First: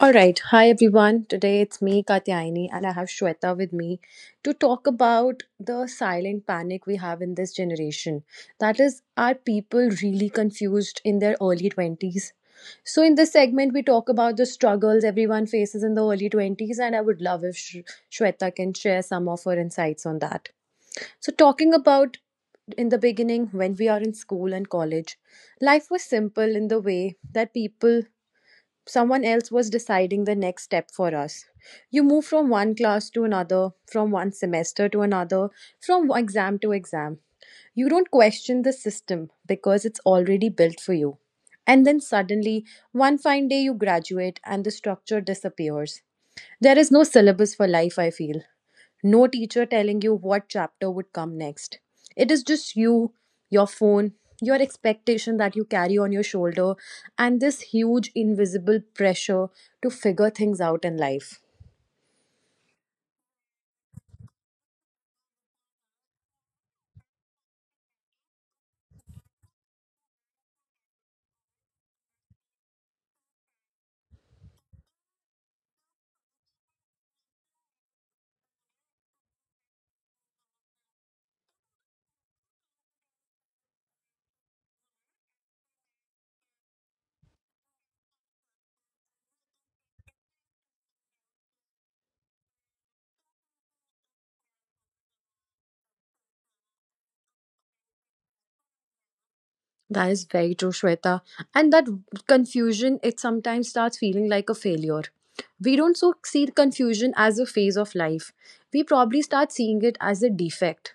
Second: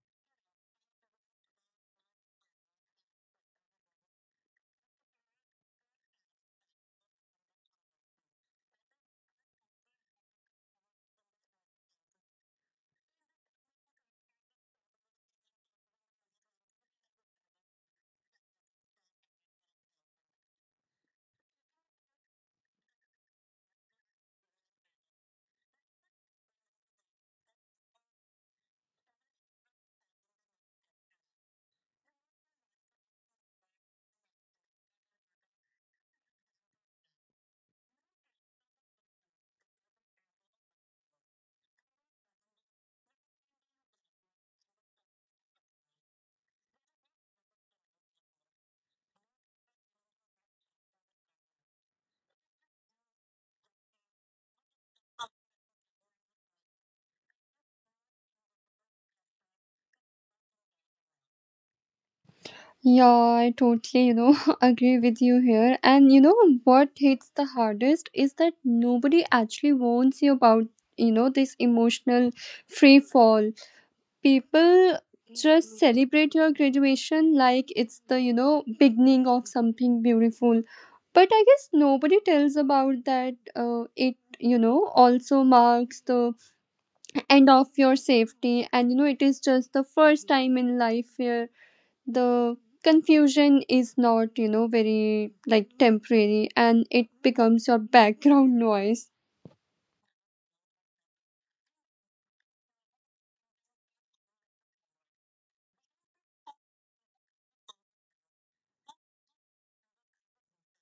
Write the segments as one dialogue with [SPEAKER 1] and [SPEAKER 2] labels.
[SPEAKER 1] All right. Hi, everyone. Today it's me, Katyayani, and I have Shweta with me to talk about the silent panic we have in this generation. That is, are people really confused in their early 20s? So, in this segment, we talk about the struggles everyone faces in the early 20s, and I would love if Shweta can share some of her insights on that. So, talking about in the beginning, when we are in school and college, life was simple in the way that people someone else was deciding the next step for us. You move from one class to another, from one semester to another, from exam to exam. You don't question the system because it's already built for you. And then suddenly, one fine day, you graduate and the structure disappears. There is no syllabus for life, I feel no teacher telling you what chapter would come next. It is just you, your phone, your expectation that you carry on your shoulder, and this huge invisible pressure to figure things out in life.
[SPEAKER 2] Yeah, I totally, agree with you here. And you know what hits the hardest is that nobody actually warns you about, this emotional free fall. People just celebrate your graduation like it's the beginning of something beautiful. But I guess nobody tells about that it also marks the end of your safety, and it is just the first time in life where the confusion is not very like temporary, and it becomes your background noise.
[SPEAKER 1] That is very true, Shweta. And that confusion, it sometimes starts feeling like a failure. We don't so see confusion as a phase of life. We probably start seeing it as a defect.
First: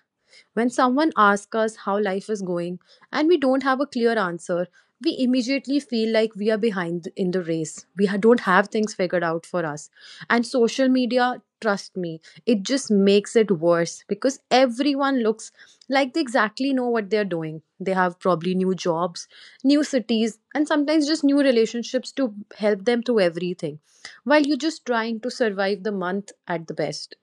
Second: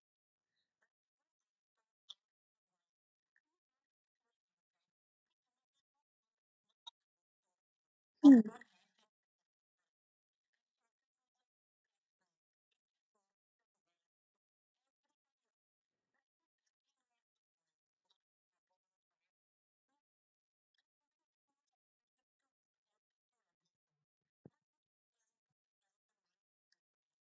[SPEAKER 1] When someone asks us how life is going and we don't have a clear answer, we immediately feel like we are behind in the race. We don't have things figured out for us. And social media, trust me, it just makes it worse because everyone looks like they exactly know what they're doing. They have probably new jobs, new cities, and sometimes just new relationships to help them through everything while you're just trying to survive the month at the best.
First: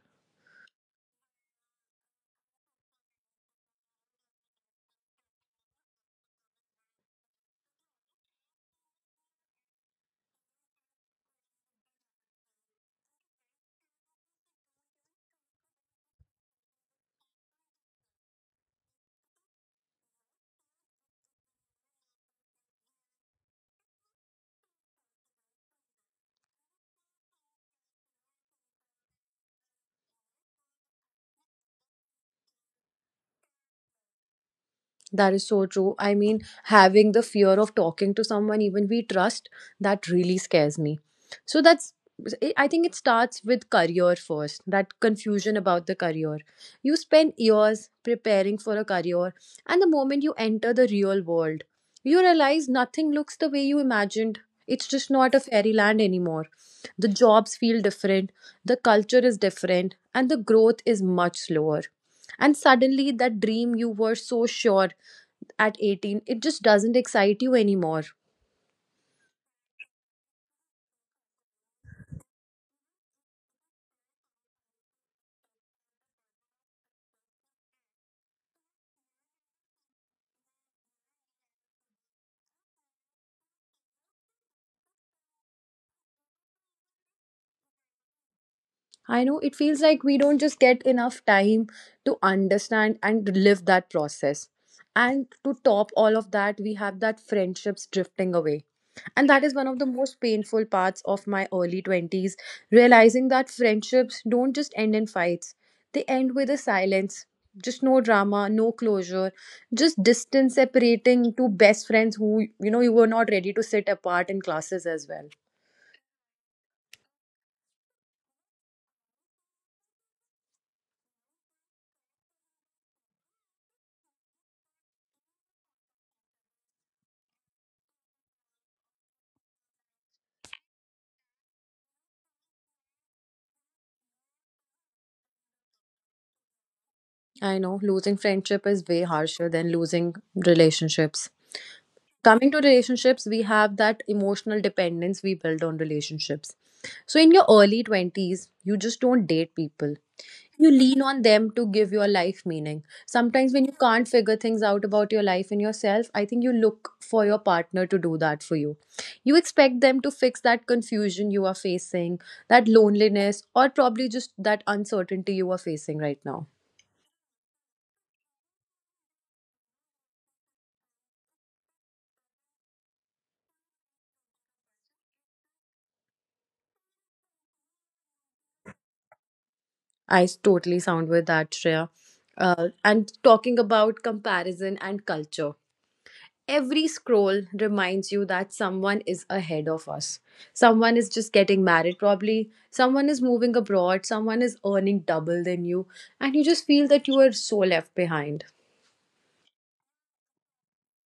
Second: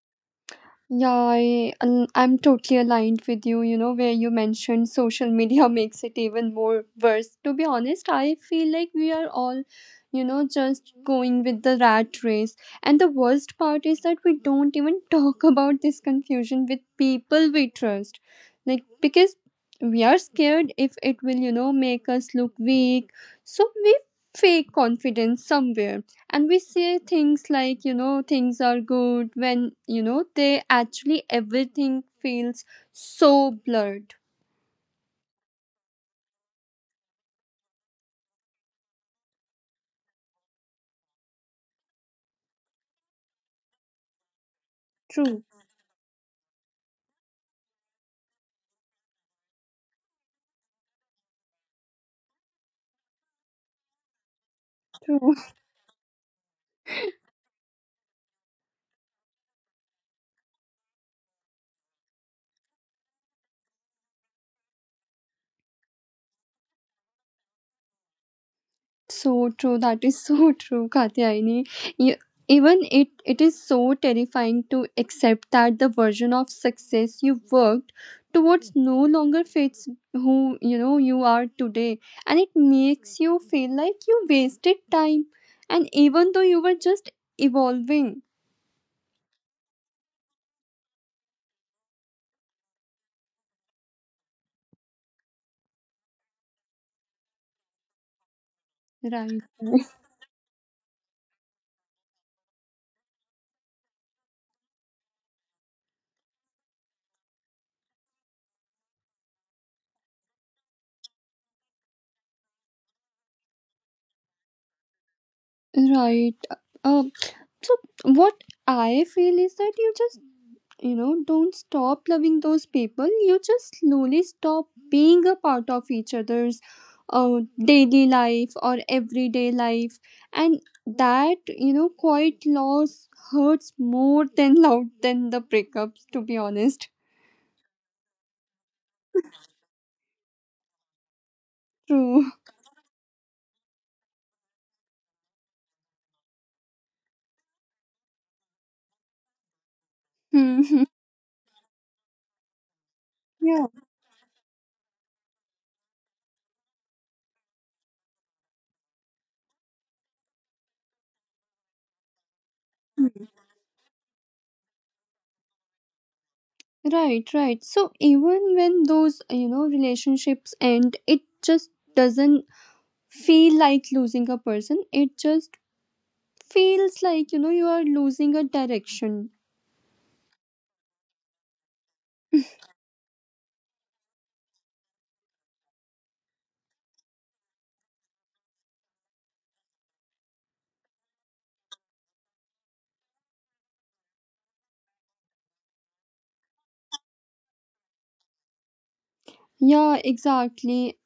[SPEAKER 2] Yeah, and I'm totally aligned with you, where you mentioned social media makes it even more worse. To be honest, I feel like we are all, just going with the rat race. And the worst part is that we don't even talk about this confusion with people we trust. Like, because we are scared if it will, make us look weak. So we fake confidence somewhere, and we say things like things are good when they actually everything feels so blurred.
[SPEAKER 1] That is so true. I mean, having the fear of talking to someone even we trust, that really scares me. So that's, I think it starts with career first, that
[SPEAKER 2] True.
[SPEAKER 1] confusion about the career. You spend years preparing for a career, and the moment you enter the real world, you realize nothing looks the way you imagined. It's just
[SPEAKER 2] True.
[SPEAKER 1] not a fairyland anymore. The jobs feel different, the culture is different, and the growth is much slower. And suddenly, that dream you were so sure at 18 it just doesn't excite you anymore.
[SPEAKER 2] So true. That is so true, Katyayani. You- even it is so terrifying to accept that the version of success you worked towards no longer fits who you are today, and it makes you feel like you wasted time, and even though you were just evolving.
[SPEAKER 1] I know, it feels like we don't just get enough time to understand and live that process. And to top all of that, we have that friendships drifting away, and that
[SPEAKER 2] Right.
[SPEAKER 1] is one of the most painful parts of my early 20s. Realizing that friendships don't just end in fights, they end with a silence. Just no drama, no closure, just distance separating two best friends who, you know, you were not ready to sit apart in classes as well.
[SPEAKER 2] Right. Uh, so what I feel is that you just don't stop loving those people. You just slowly stop being a part of each other's daily life or everyday life, and that quiet loss hurts more than loud than the breakups. To be honest.
[SPEAKER 1] I know losing friendship is way harsher than losing relationships.
[SPEAKER 2] True.
[SPEAKER 1] Coming to relationships, we have that emotional dependence we build on relationships. So, in your early 20s, you just don't date people. You
[SPEAKER 2] Mhm.
[SPEAKER 1] lean on them to give your life meaning. Sometimes, when
[SPEAKER 2] Yeah.
[SPEAKER 1] you can't figure things out about your life and yourself, I think you look for your partner to do that for you. You expect them to fix that confusion you are facing, that loneliness, or probably just that uncertainty you are facing right now.
[SPEAKER 2] Right, right. So even when those, relationships end, it just doesn't feel like losing a person, it just feels like you are losing a direction.
[SPEAKER 1] I totally sound with that, Shreya. And talking about comparison and culture, every scroll reminds you that someone is ahead of us. Someone is just getting married, probably. Someone is moving abroad. Someone is earning double than you. And you just feel that you are so left behind.
[SPEAKER 2] Yeah, exactly.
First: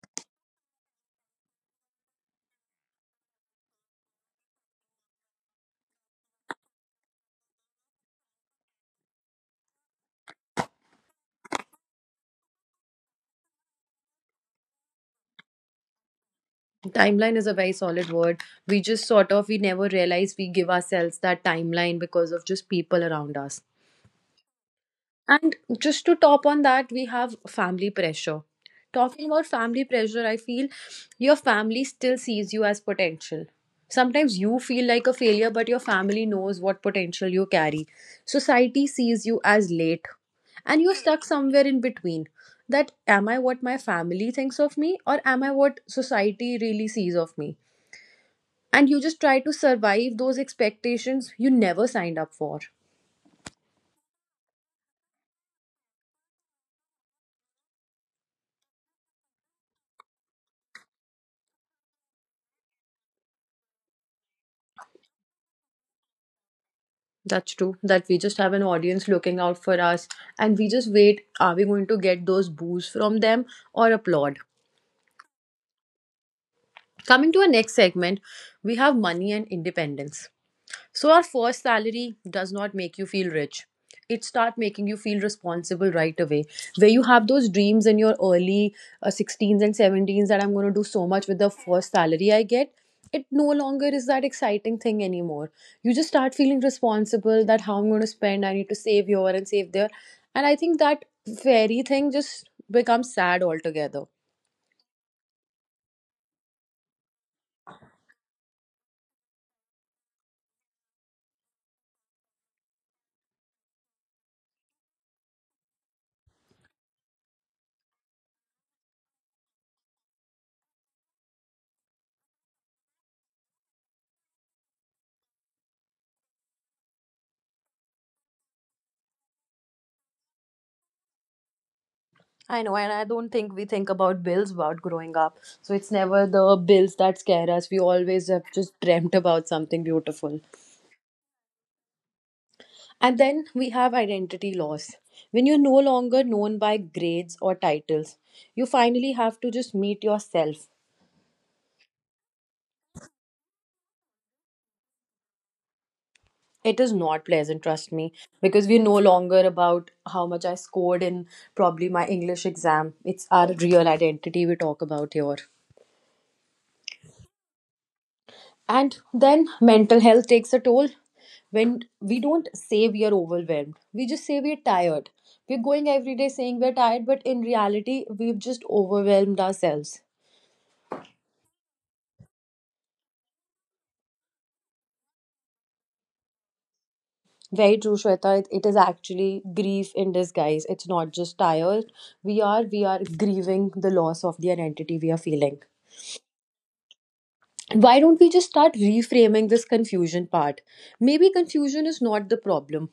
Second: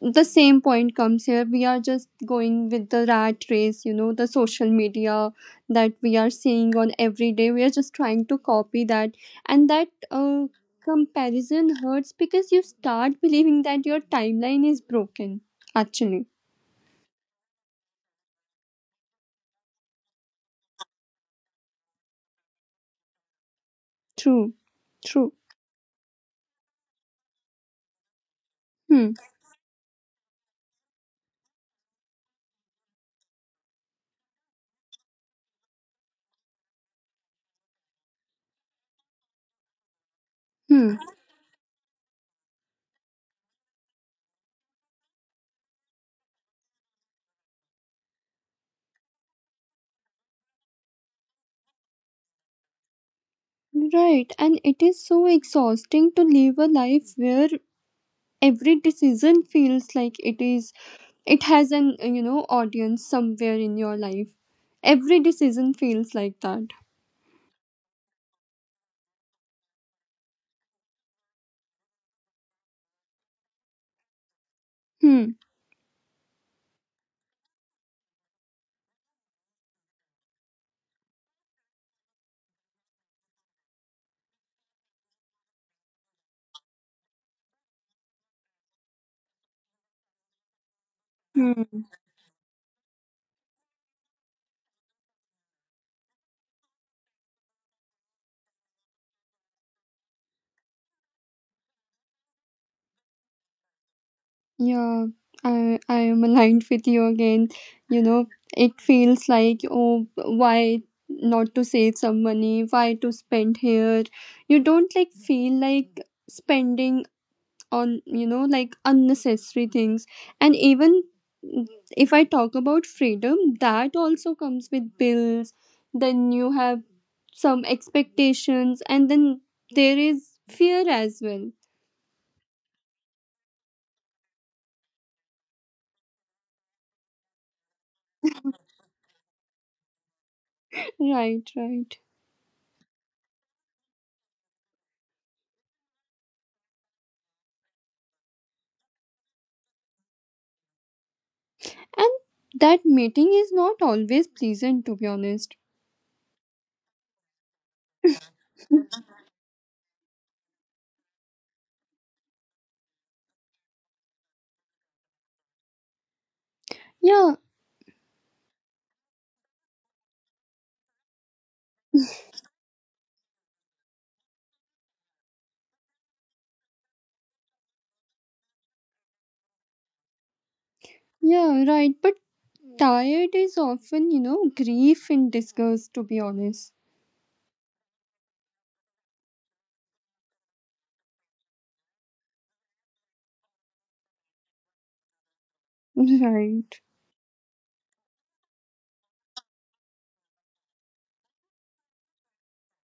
[SPEAKER 2] The same point comes here. We are just going with the rat race. You know, the social media that we are seeing on every day, we are just trying to copy that. And that comparison hurts because you start believing that your timeline is broken, actually.
[SPEAKER 1] Timeline is a very solid word. We just sort of, we never realize we give ourselves that timeline because of just people around us.
[SPEAKER 2] True. True.
[SPEAKER 1] And just to top on that, we have family pressure.
[SPEAKER 2] Hmm.
[SPEAKER 1] Talking about family pressure, I feel your family still sees you as potential. Sometimes you feel like a failure, but your family knows what potential you carry. Society sees you as late, and you're
[SPEAKER 2] Hmm.
[SPEAKER 1] stuck somewhere in between. That, am I what my family thinks of me, or am I what society really sees of me? And you just try to survive those expectations you never signed up for.
[SPEAKER 2] Right, and it is so exhausting to live a life where every decision feels like it has an you know, audience somewhere in your life. Every decision feels like that.
[SPEAKER 1] That's true. That we just have an audience looking out for us and we just wait. Are we going to get those boos from them or applaud?
[SPEAKER 2] Hmm.
[SPEAKER 1] Coming to our next segment, we have money and independence. So our first salary does not make you feel rich. It start making you feel responsible right away. Where you have those dreams in your early 16s and 17s that I'm going to do so much with the
[SPEAKER 2] Hmm.
[SPEAKER 1] first salary I get. It no longer is that exciting thing anymore. You just start feeling responsible that how I'm going to spend, I need to save here and save there. And I think that fairy thing just becomes sad altogether.
[SPEAKER 2] Yeah, I am aligned with you again. You know, it feels like, oh, why not to save some money? Why to spend here? You don't like feel like spending on like unnecessary things. And even, mm, if I talk about freedom, that also comes with bills. Then you have some expectations, and then there is fear as well.
[SPEAKER 1] I know, and I don't think we think about bills about growing up. So it's never the bills that scare us. We always have just dreamt about something beautiful.
[SPEAKER 2] Right, right.
[SPEAKER 1] And then we have identity loss. When you're no longer known by grades or titles, you finally have to just meet yourself.
[SPEAKER 2] And that meeting is not always pleasant, to be honest.
[SPEAKER 1] It is not pleasant, trust me, because we're no longer about how much I scored in probably my English exam. It's our real identity we talk about here.
[SPEAKER 2] Yeah.
[SPEAKER 1] And then mental health takes a toll. When we don't say we are overwhelmed, we just say we're tired. We're going every day saying we're tired, but in reality we've just overwhelmed ourselves.
[SPEAKER 2] Yeah, right, but tired is often grief and disgust, to be honest.
[SPEAKER 1] Very true, Shweta. It is actually grief in disguise, it's not just tired. We are grieving the loss of the identity we are feeling.
[SPEAKER 2] Right.
[SPEAKER 1] Why don't we just start reframing this confusion part? Maybe confusion is not the problem,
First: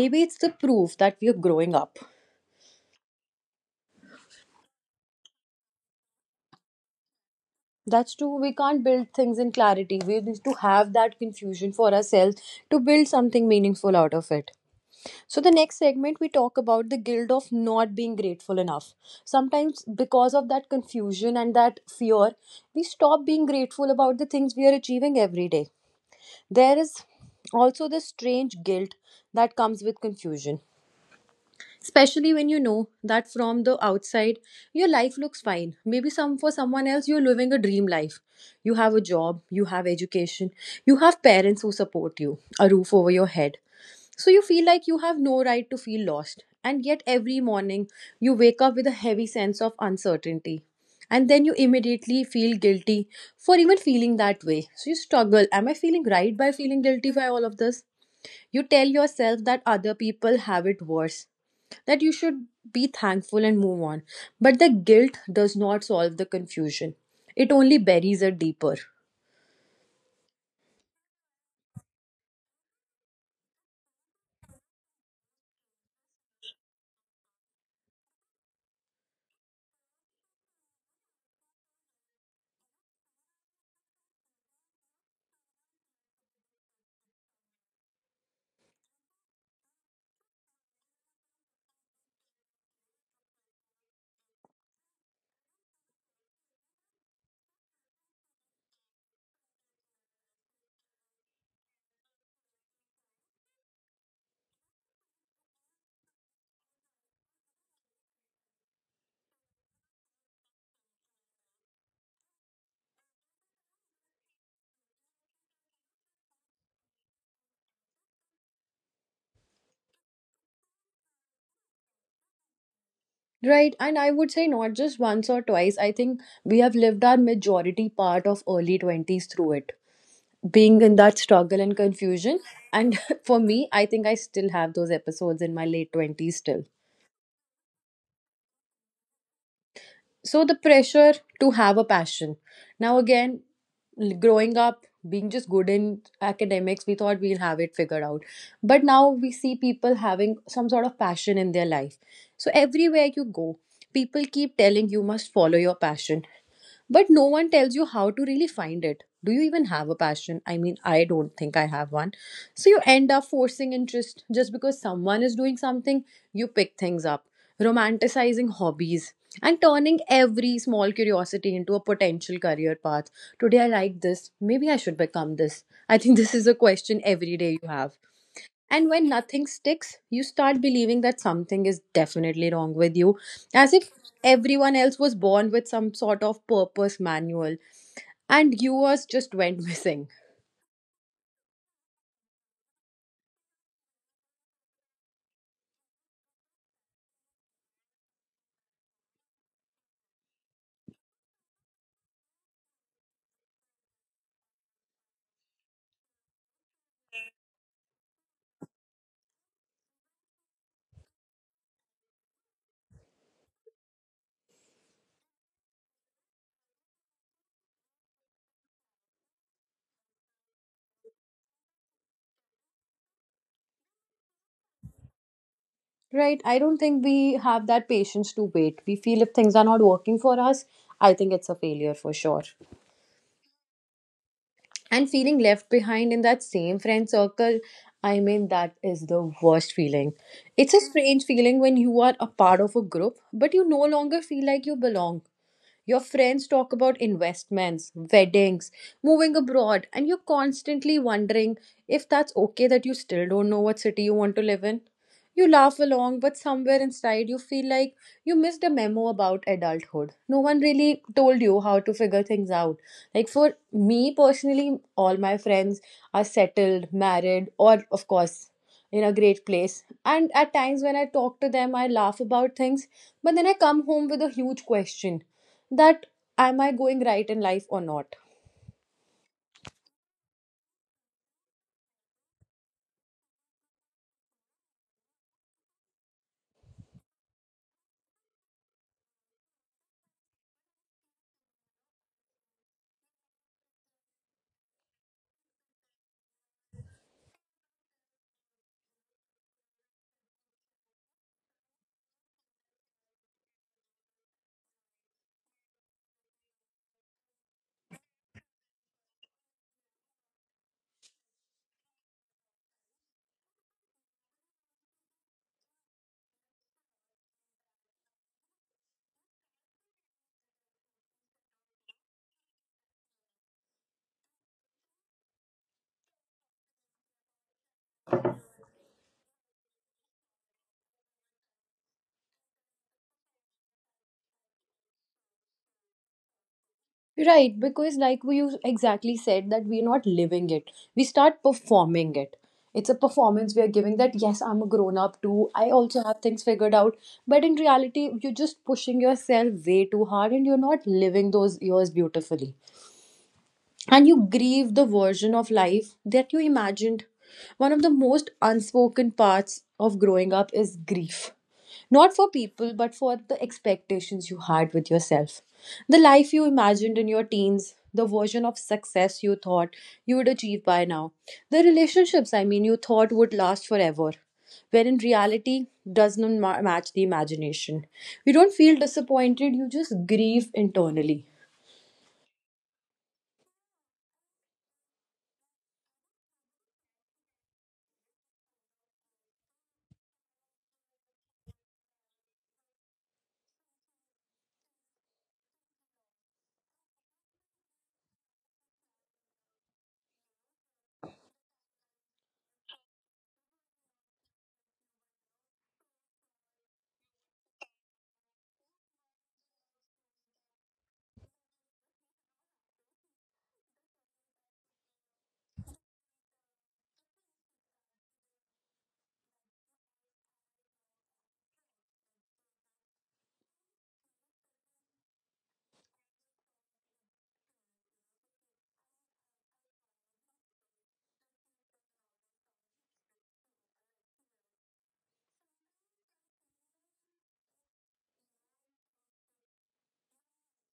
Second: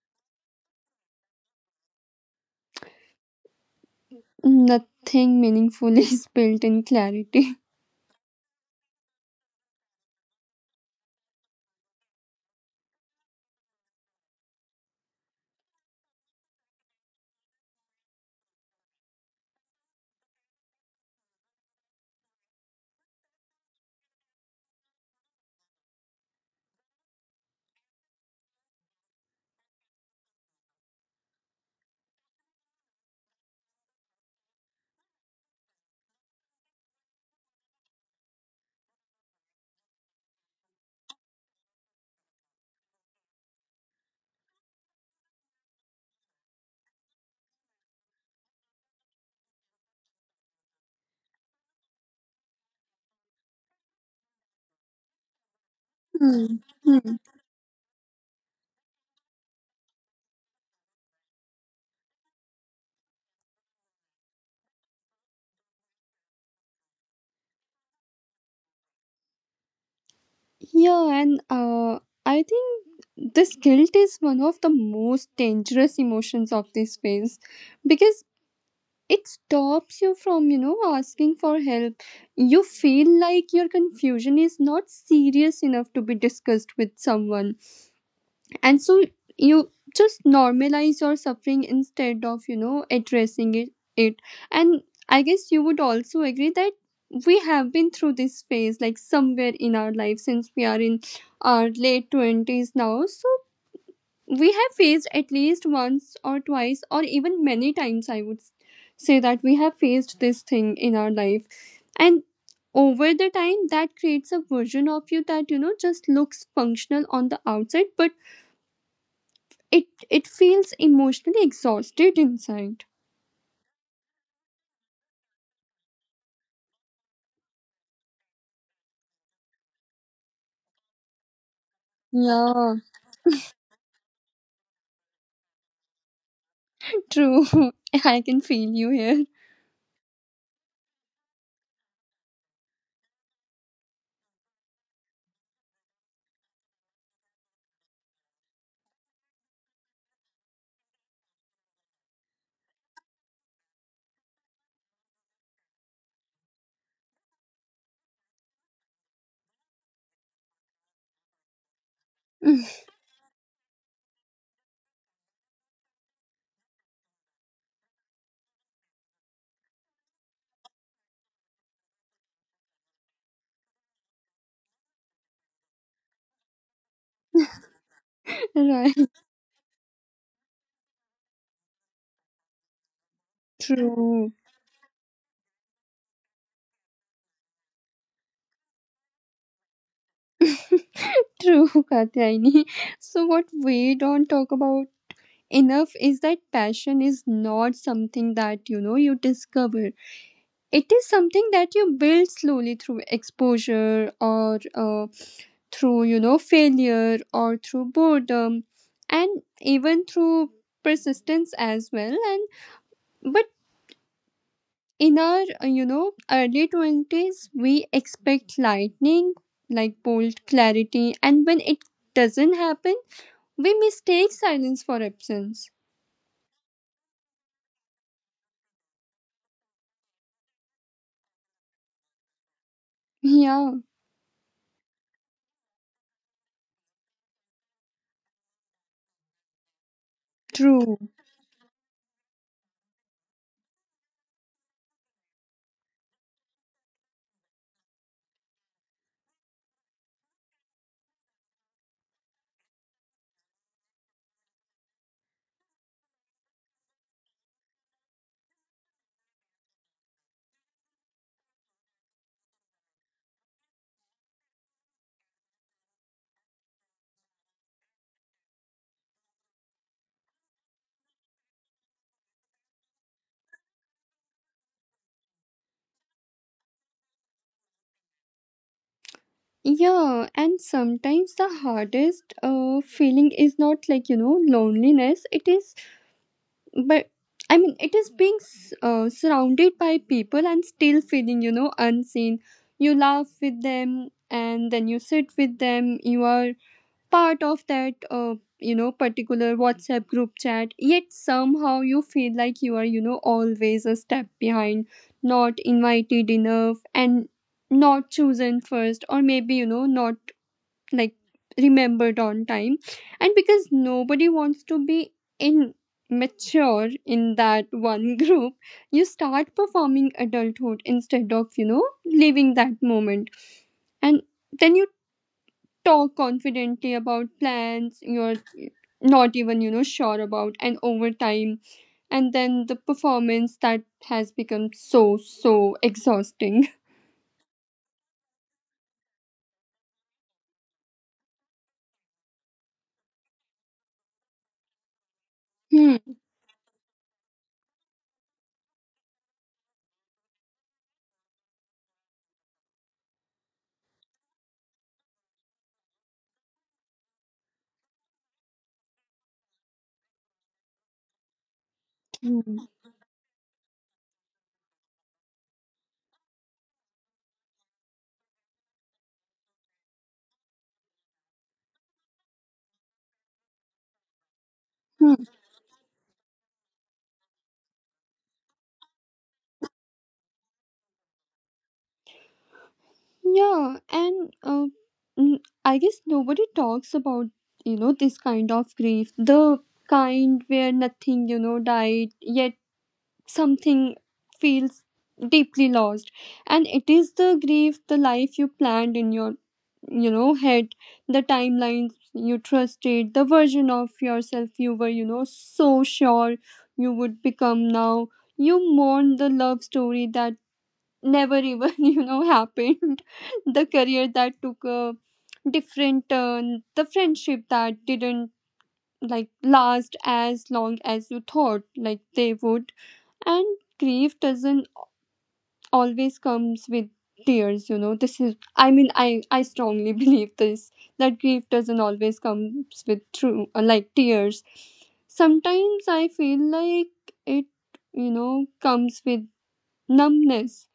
[SPEAKER 1] maybe it's the proof that we are growing up.
[SPEAKER 2] Nothing meaningful is built in clarity.
[SPEAKER 1] That's true. We can't build things in clarity. We need to have that confusion for ourselves to build something meaningful out of it. So, the next segment, we talk about the guilt of not being grateful enough. Sometimes, because of that confusion and that fear, we stop being grateful about the things we are achieving every day. There is also this strange guilt that comes with confusion, especially when you know that from the outside your life looks fine. Maybe some for someone else you're living a dream life. You have a job, you have education, you have parents who support you, a roof over your head. So you feel like you have no right to feel lost, and yet every morning you wake up with a heavy sense of uncertainty, and then you immediately feel guilty for even feeling that way. So you struggle, am I feeling right
[SPEAKER 2] Hmm.
[SPEAKER 1] by feeling guilty
[SPEAKER 2] Hmm.
[SPEAKER 1] by all of this? You tell yourself that other people have it worse, that you should be thankful and move on. But the guilt does not solve the confusion, it only buries it deeper.
[SPEAKER 2] Yeah, and I think this guilt is one of the most dangerous emotions of this phase because it stops you from, asking for help. You feel like your confusion is not serious enough to be discussed with someone, and so you just normalize your suffering instead of addressing it. And I guess you would also agree that we have been through this phase like somewhere in our life since we are in our late 20s now. So we have faced at least once or twice or even many times, I would say, that we have faced this thing in our life. And over the time, that creates a version of you that just looks functional on the outside, but it it feels emotionally exhausted inside.
[SPEAKER 1] Right, and I would say not just once or twice. I think we have lived our majority part of early 20s through it, being in that struggle and confusion.
[SPEAKER 2] Yeah.
[SPEAKER 1] And for me, I think I still have those episodes in my late 20s still.
[SPEAKER 2] True. I can feel you here.
[SPEAKER 1] So the pressure to have a passion now again, growing up being just good in academics we thought we'll have it figured out, but now we see people having some sort of passion in their life. So everywhere you go, people keep telling you must follow your passion, but no one tells you how to really find it. Do you even have a passion? I mean, I don't think I have one. So you end up forcing interest just because someone is doing something. You pick things up, romanticizing hobbies, and turning every small curiosity into a potential career path. Today I like this, maybe I should become this, I think this is a question every day you have. And
[SPEAKER 2] Right.
[SPEAKER 1] when nothing sticks, you start believing that something is definitely wrong with you, as if
[SPEAKER 2] True.
[SPEAKER 1] everyone else was born with some sort of purpose manual and yours just went missing.
[SPEAKER 2] True, Katyaini. So what we don't talk about enough is that passion is not something that you discover. It is something that you build slowly through exposure, or through failure, or through boredom, and even through persistence as well. And but in our you know, early 20s, we expect lightning, like bold clarity, and when it doesn't happen, we mistake silence for absence.
[SPEAKER 1] Right? I don't think we have that patience to wait. We feel if things are not working for us, I think it's a failure for sure.
[SPEAKER 2] Yeah.
[SPEAKER 1] And feeling left behind in that same friend circle, I mean, that is the worst feeling. It's a
[SPEAKER 2] True.
[SPEAKER 1] strange feeling when you are a part of a group, but you no longer feel like you belong. Your friends talk about investments, weddings, moving abroad, and you're constantly wondering if that's okay that you still don't know what city you want to live in. You laugh along, but somewhere inside you feel like you missed a memo about adulthood. No one really told you how to figure things out. Like for me personally, all my friends are settled, married, or of course, in a great place. And at times when I talk to them, I laugh about things, but then I come home with a huge question that am I going right in life or not?
[SPEAKER 2] Yeah, and sometimes the hardest feeling is not like loneliness, it is, but I mean, it is being surrounded by people and still feeling unseen. You laugh with them, and then you sit with them. You are part of that you know, particular WhatsApp group chat, yet somehow you feel like you are always a step behind, not invited enough, and not chosen first, or maybe not like remembered on time. And because nobody wants to be immature in that one group, you start performing adulthood instead of living that moment. And then you talk confidently about plans you're not even sure about, and over time, and then the performance that has become so so exhausting.
[SPEAKER 1] Right, because like we you exactly said that we're not living it. We start performing it. It's a performance we are giving that yes, I'm a grown up too. I also
[SPEAKER 2] Hmm.
[SPEAKER 1] have things figured out. But in reality, you're just pushing yourself way too hard and you're not living those years beautifully, and you grieve the version of life that you imagined. One of the most unspoken parts of growing up is grief. Not for
[SPEAKER 2] Hmm.
[SPEAKER 1] people, but for the expectations you had with yourself. The life you imagined in your teens, the version of success you thought you would achieve by now, the relationships, I mean, you thought would last forever, where in
[SPEAKER 2] Hmm.
[SPEAKER 1] reality does not match the imagination. You don't feel disappointed, you just grieve internally.
[SPEAKER 2] Yeah, and mm, I guess nobody talks about this kind of grief, the kind where nothing died yet, something feels deeply lost. And it is the grief, the life you planned in your head, the timelines you trusted, the version of yourself you were so sure you would become. Now you mourn the love story that never even you know happened, the career that took a different turn, the friendship that didn't like last as long as you thought like they would. And grief doesn't always comes with tears. You know, this is, I mean, I strongly believe this, that grief doesn't always comes with true like tears. Sometimes I feel like it comes with numbness,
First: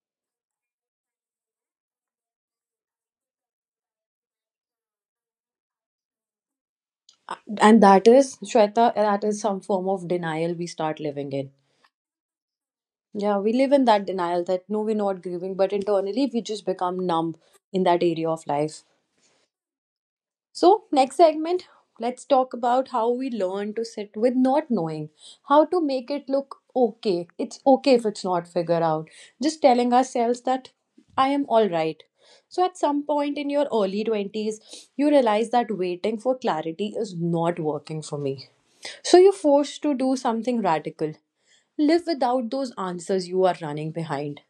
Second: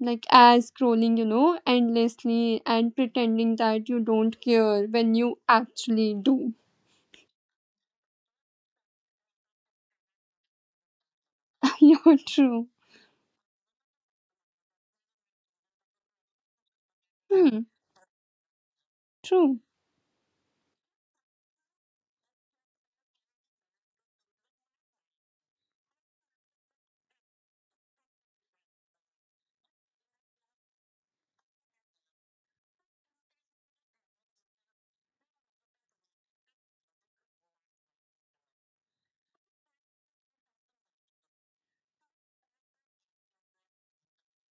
[SPEAKER 2] like as scrolling endlessly and pretending that you don't care when you actually do.
[SPEAKER 1] And that is, Shweta, that is some form of denial we start living in.
[SPEAKER 2] You're true.
[SPEAKER 1] Yeah, we live in that denial that no, we're not grieving, but internally we just become numb
[SPEAKER 2] Hmm.
[SPEAKER 1] in that area of life.
[SPEAKER 2] True.
[SPEAKER 1] So, next segment, let's talk about how we learn to sit with not knowing, how to make it look okay. It's okay if it's not figured out. Just telling ourselves that I am all right. So, at some point in your early 20s, you realize that waiting for clarity is not working for me. So, you're forced to do something radical, live without those answers you are running behind.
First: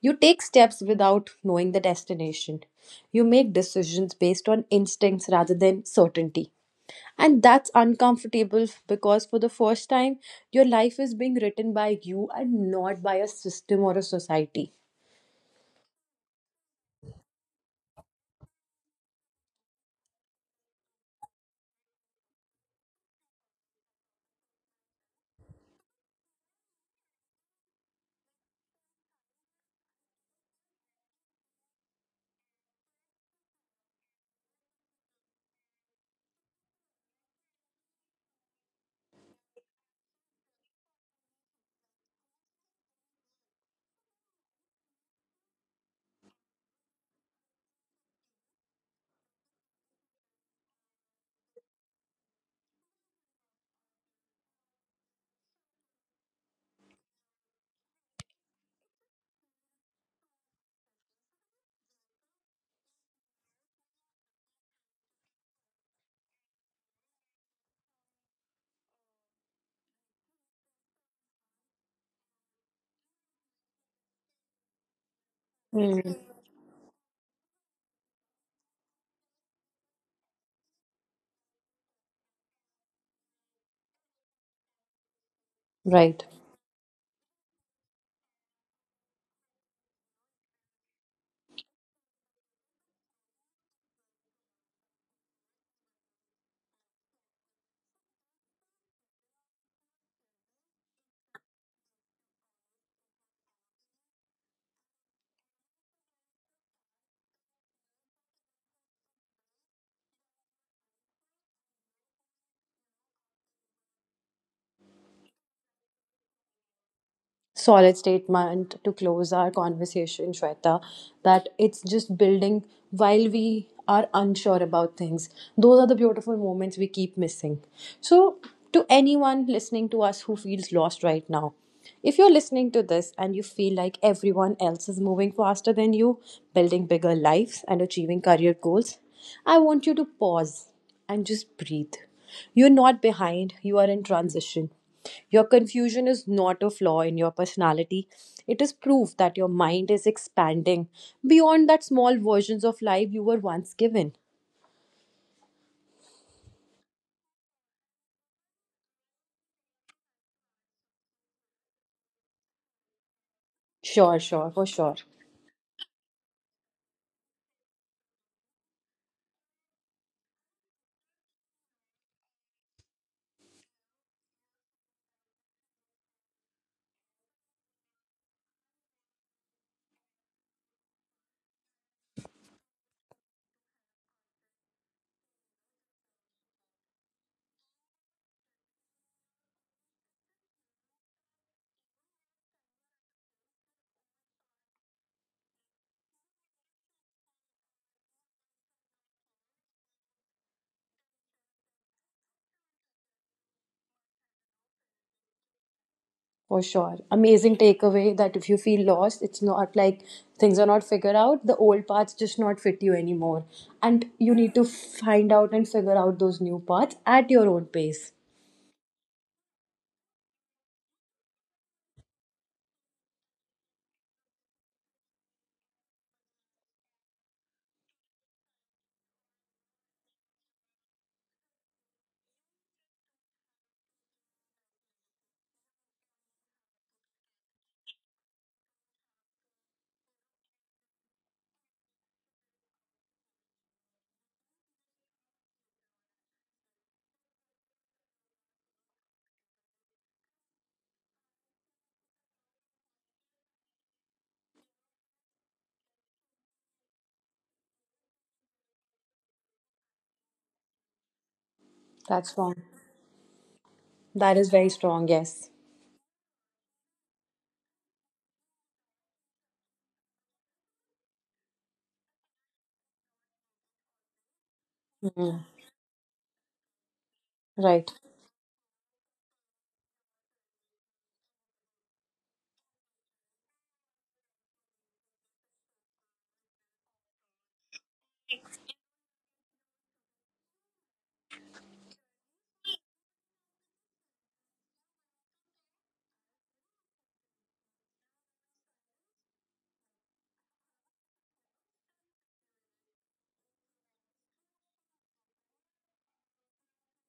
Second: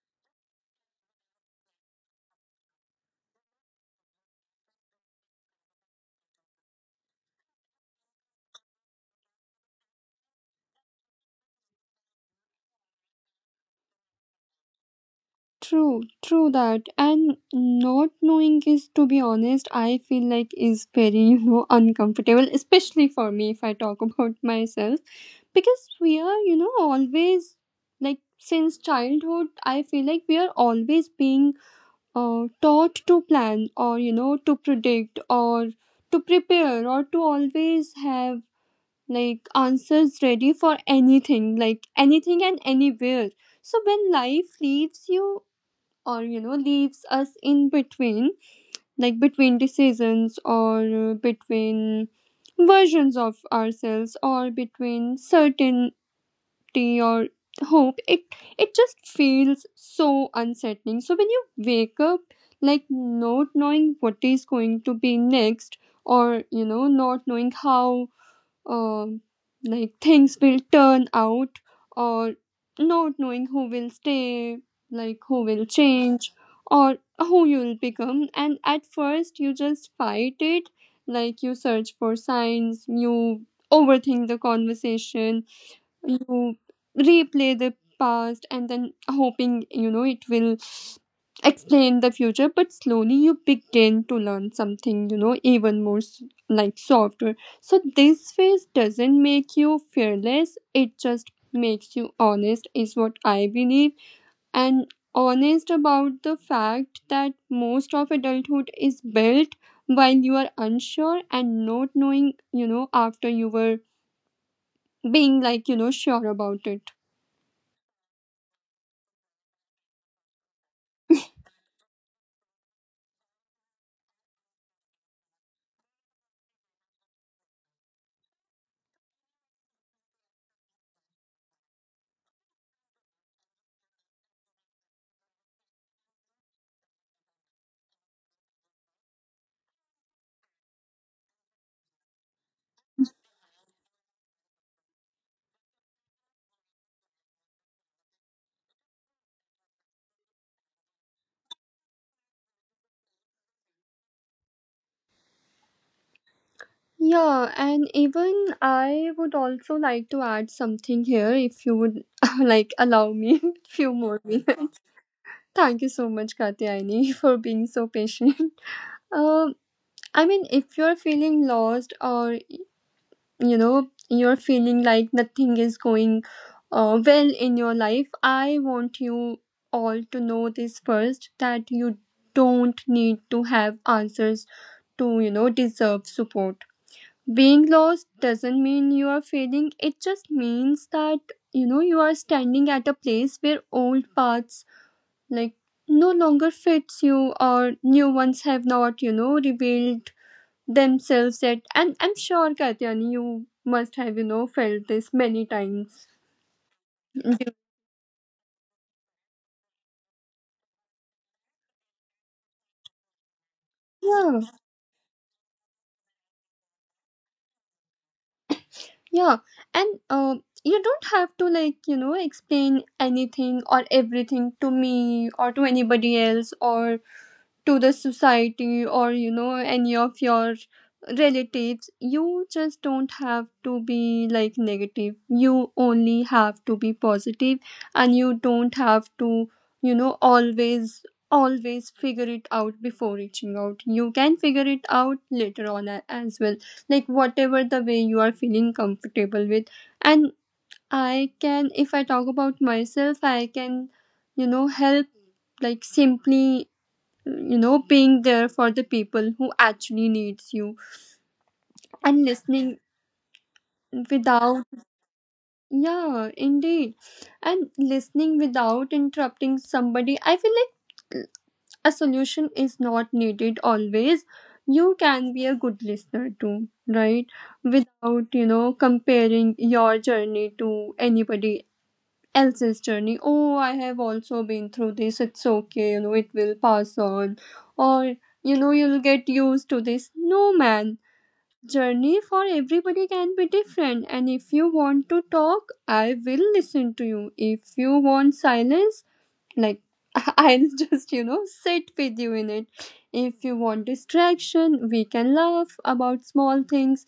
[SPEAKER 1] You take steps without knowing the destination. You make decisions based on instincts rather than certainty. And that's uncomfortable because for the first time, your life is being written by you and not by a system or a society.
[SPEAKER 2] True, true that. And not knowing is, to be honest, I feel like is very, you know, uncomfortable, especially for me if I talk about myself. Because we are, always like since childhood, I feel like we are always being taught to plan, or, to predict, or to prepare, or to always have like answers ready for anything, like anything and anywhere. So when life leaves you, or leaves us in between, like between decisions, or between versions of ourselves, or between certainty, or hope, it just feels so unsettling. So when you wake up, like not knowing what is going to be next, or not knowing how, um, like things will turn out, or not knowing who will stay, like who will
[SPEAKER 1] Hmm.
[SPEAKER 2] change, or who you'll become. And at first you just fight it, like you search for signs, you overthink the conversation,
[SPEAKER 1] Right.
[SPEAKER 2] you replay the past and then hoping it will explain the future. But slowly you begin to learn something, you know, even more like softer. So this phase doesn't make you fearless, it just makes you honest, is what I believe. And honest about the fact that most of adulthood is built while you are unsure and not knowing, you know, after you were being like sure about it.
[SPEAKER 1] Solid statement to close our conversation, Shweta, that it's just building while we are unsure about things. Those are the beautiful moments we keep missing. So, to anyone listening to us who feels lost right now, if you're listening to this and you feel like everyone else is moving faster than you, building bigger lives, and achieving career goals, I want you to pause and just breathe. You're not behind, you are in transition. Your confusion is not a flaw in your personality. It is proof that your mind is expanding beyond that small versions of life you were once given.
[SPEAKER 2] Yeah, and even I would also like to add something here, if you would like allow me few
[SPEAKER 1] Sure,
[SPEAKER 2] more
[SPEAKER 1] sure, for
[SPEAKER 2] minutes.
[SPEAKER 1] sure.
[SPEAKER 2] Thank you so much, Katyayani, for being so patient. Um, I mean, if you're feeling lost, or you're feeling like nothing is going well in your life, I want you all to know this first, that you don't need to have answers to deserve support. Being lost doesn't mean you are failing, it just means that you are standing at a place where old paths like no longer fits you, or new ones have not revealed themselves yet. And I'm sure, Katyani, you must have felt this many times.
[SPEAKER 1] For sure. Amazing takeaway that if you feel lost, it's not like things are not figured out. The old paths just not fit you anymore. And you
[SPEAKER 2] Yeah.
[SPEAKER 1] need to find out and figure out those new paths at your own pace.
[SPEAKER 2] Yeah, and you don't have to like explain anything or everything to me, or to anybody else, or to the society, or any of your relatives. You just don't have to be like negative, you only have to be positive. And you don't have to always always figure it out before reaching out, you can figure it out later on, as well, like whatever the way you are feeling comfortable with. And I can, if I talk about myself, I can help, like simply being there for the people who actually needs you, and
[SPEAKER 1] That's strong.
[SPEAKER 2] listening
[SPEAKER 1] That is
[SPEAKER 2] without.
[SPEAKER 1] very strong, yes.
[SPEAKER 2] Yeah, indeed. And listening without interrupting somebody, I feel like, uh, a solution is not needed always, you can be a good listener too, right?
[SPEAKER 1] Right.
[SPEAKER 2] Without comparing your journey to anybody else's journey, oh, I have also been through this, it's okay, it will pass on, or you'll get used to this, no man. Journey for everybody can be different. And if you want to talk, I will listen to you. If you want silence, like I'll just sit with you in it. If you want distraction, we can laugh about small things.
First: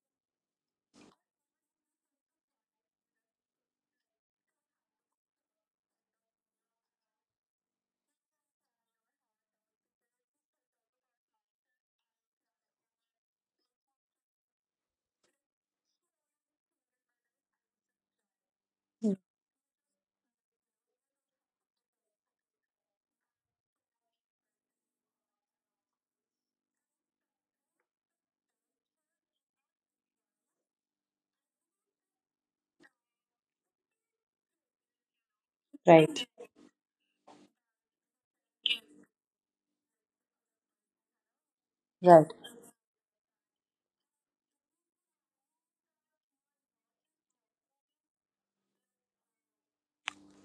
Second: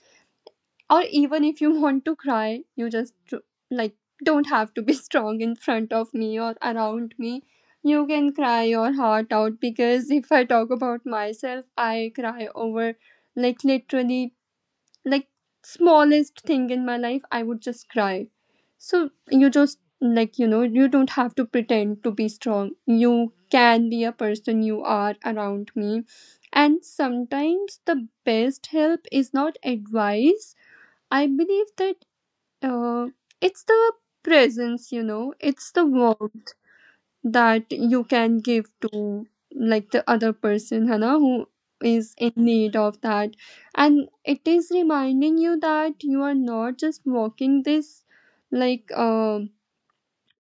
[SPEAKER 2] Or even if you want to cry, you just like don't have to be strong in front of me or around me. You can cry your heart out, because if I talk about myself, I cry over, like literally, like smallest thing in my life, I would just cry. So you just like you don't have to pretend to be strong. You can be a person you are around me. And sometimes the best help is not advice. I believe that, uh, it's the presence, you know, it's the
[SPEAKER 1] Right.
[SPEAKER 2] warmth that you can give to like the other person, Hannah, who is
[SPEAKER 1] Right.
[SPEAKER 2] in need of that. And it is reminding you that you are not just walking this like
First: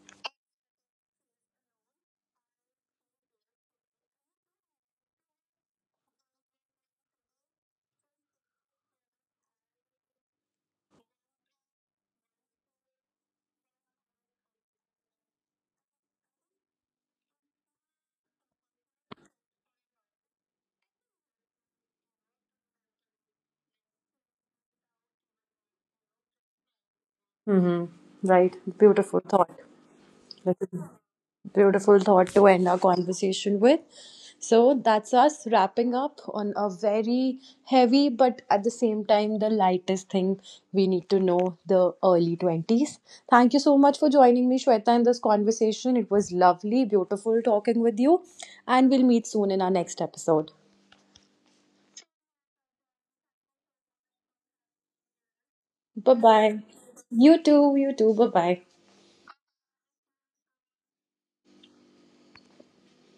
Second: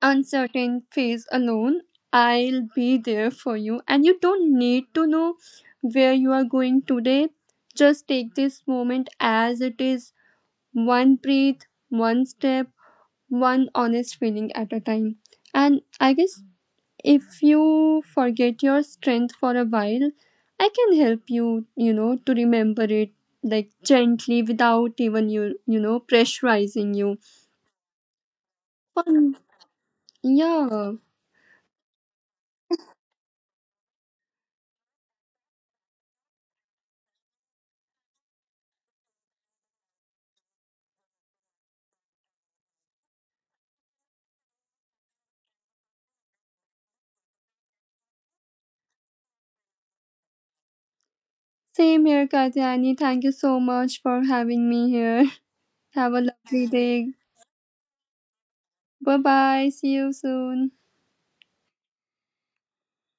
[SPEAKER 2] uncertain phase alone. I'll be there for you. And you don't need to know where you are going today. Just take this moment as it is, one breath, one step, one honest feeling at a time. And I guess if you forget your strength for a while, I can help you, to remember it, like gently, without even you know, pressurizing you.
[SPEAKER 1] Hmm. Right. Beautiful thought. That's a
[SPEAKER 2] Yeah,
[SPEAKER 1] beautiful thought to end our conversation with. So that's us wrapping up on a very heavy, but at the same time, the lightest thing we need to know the early 20s. Thank you so much for joining me, Shweta, in this conversation. It was lovely, beautiful talking with you. And we'll meet soon in our next episode.
[SPEAKER 2] same here, Katyani. Thank you so much for having me here. Have
[SPEAKER 1] Bye
[SPEAKER 2] a
[SPEAKER 1] bye.
[SPEAKER 2] lovely day.
[SPEAKER 1] You too. You too. Bye bye.
[SPEAKER 2] Bye bye. See you soon.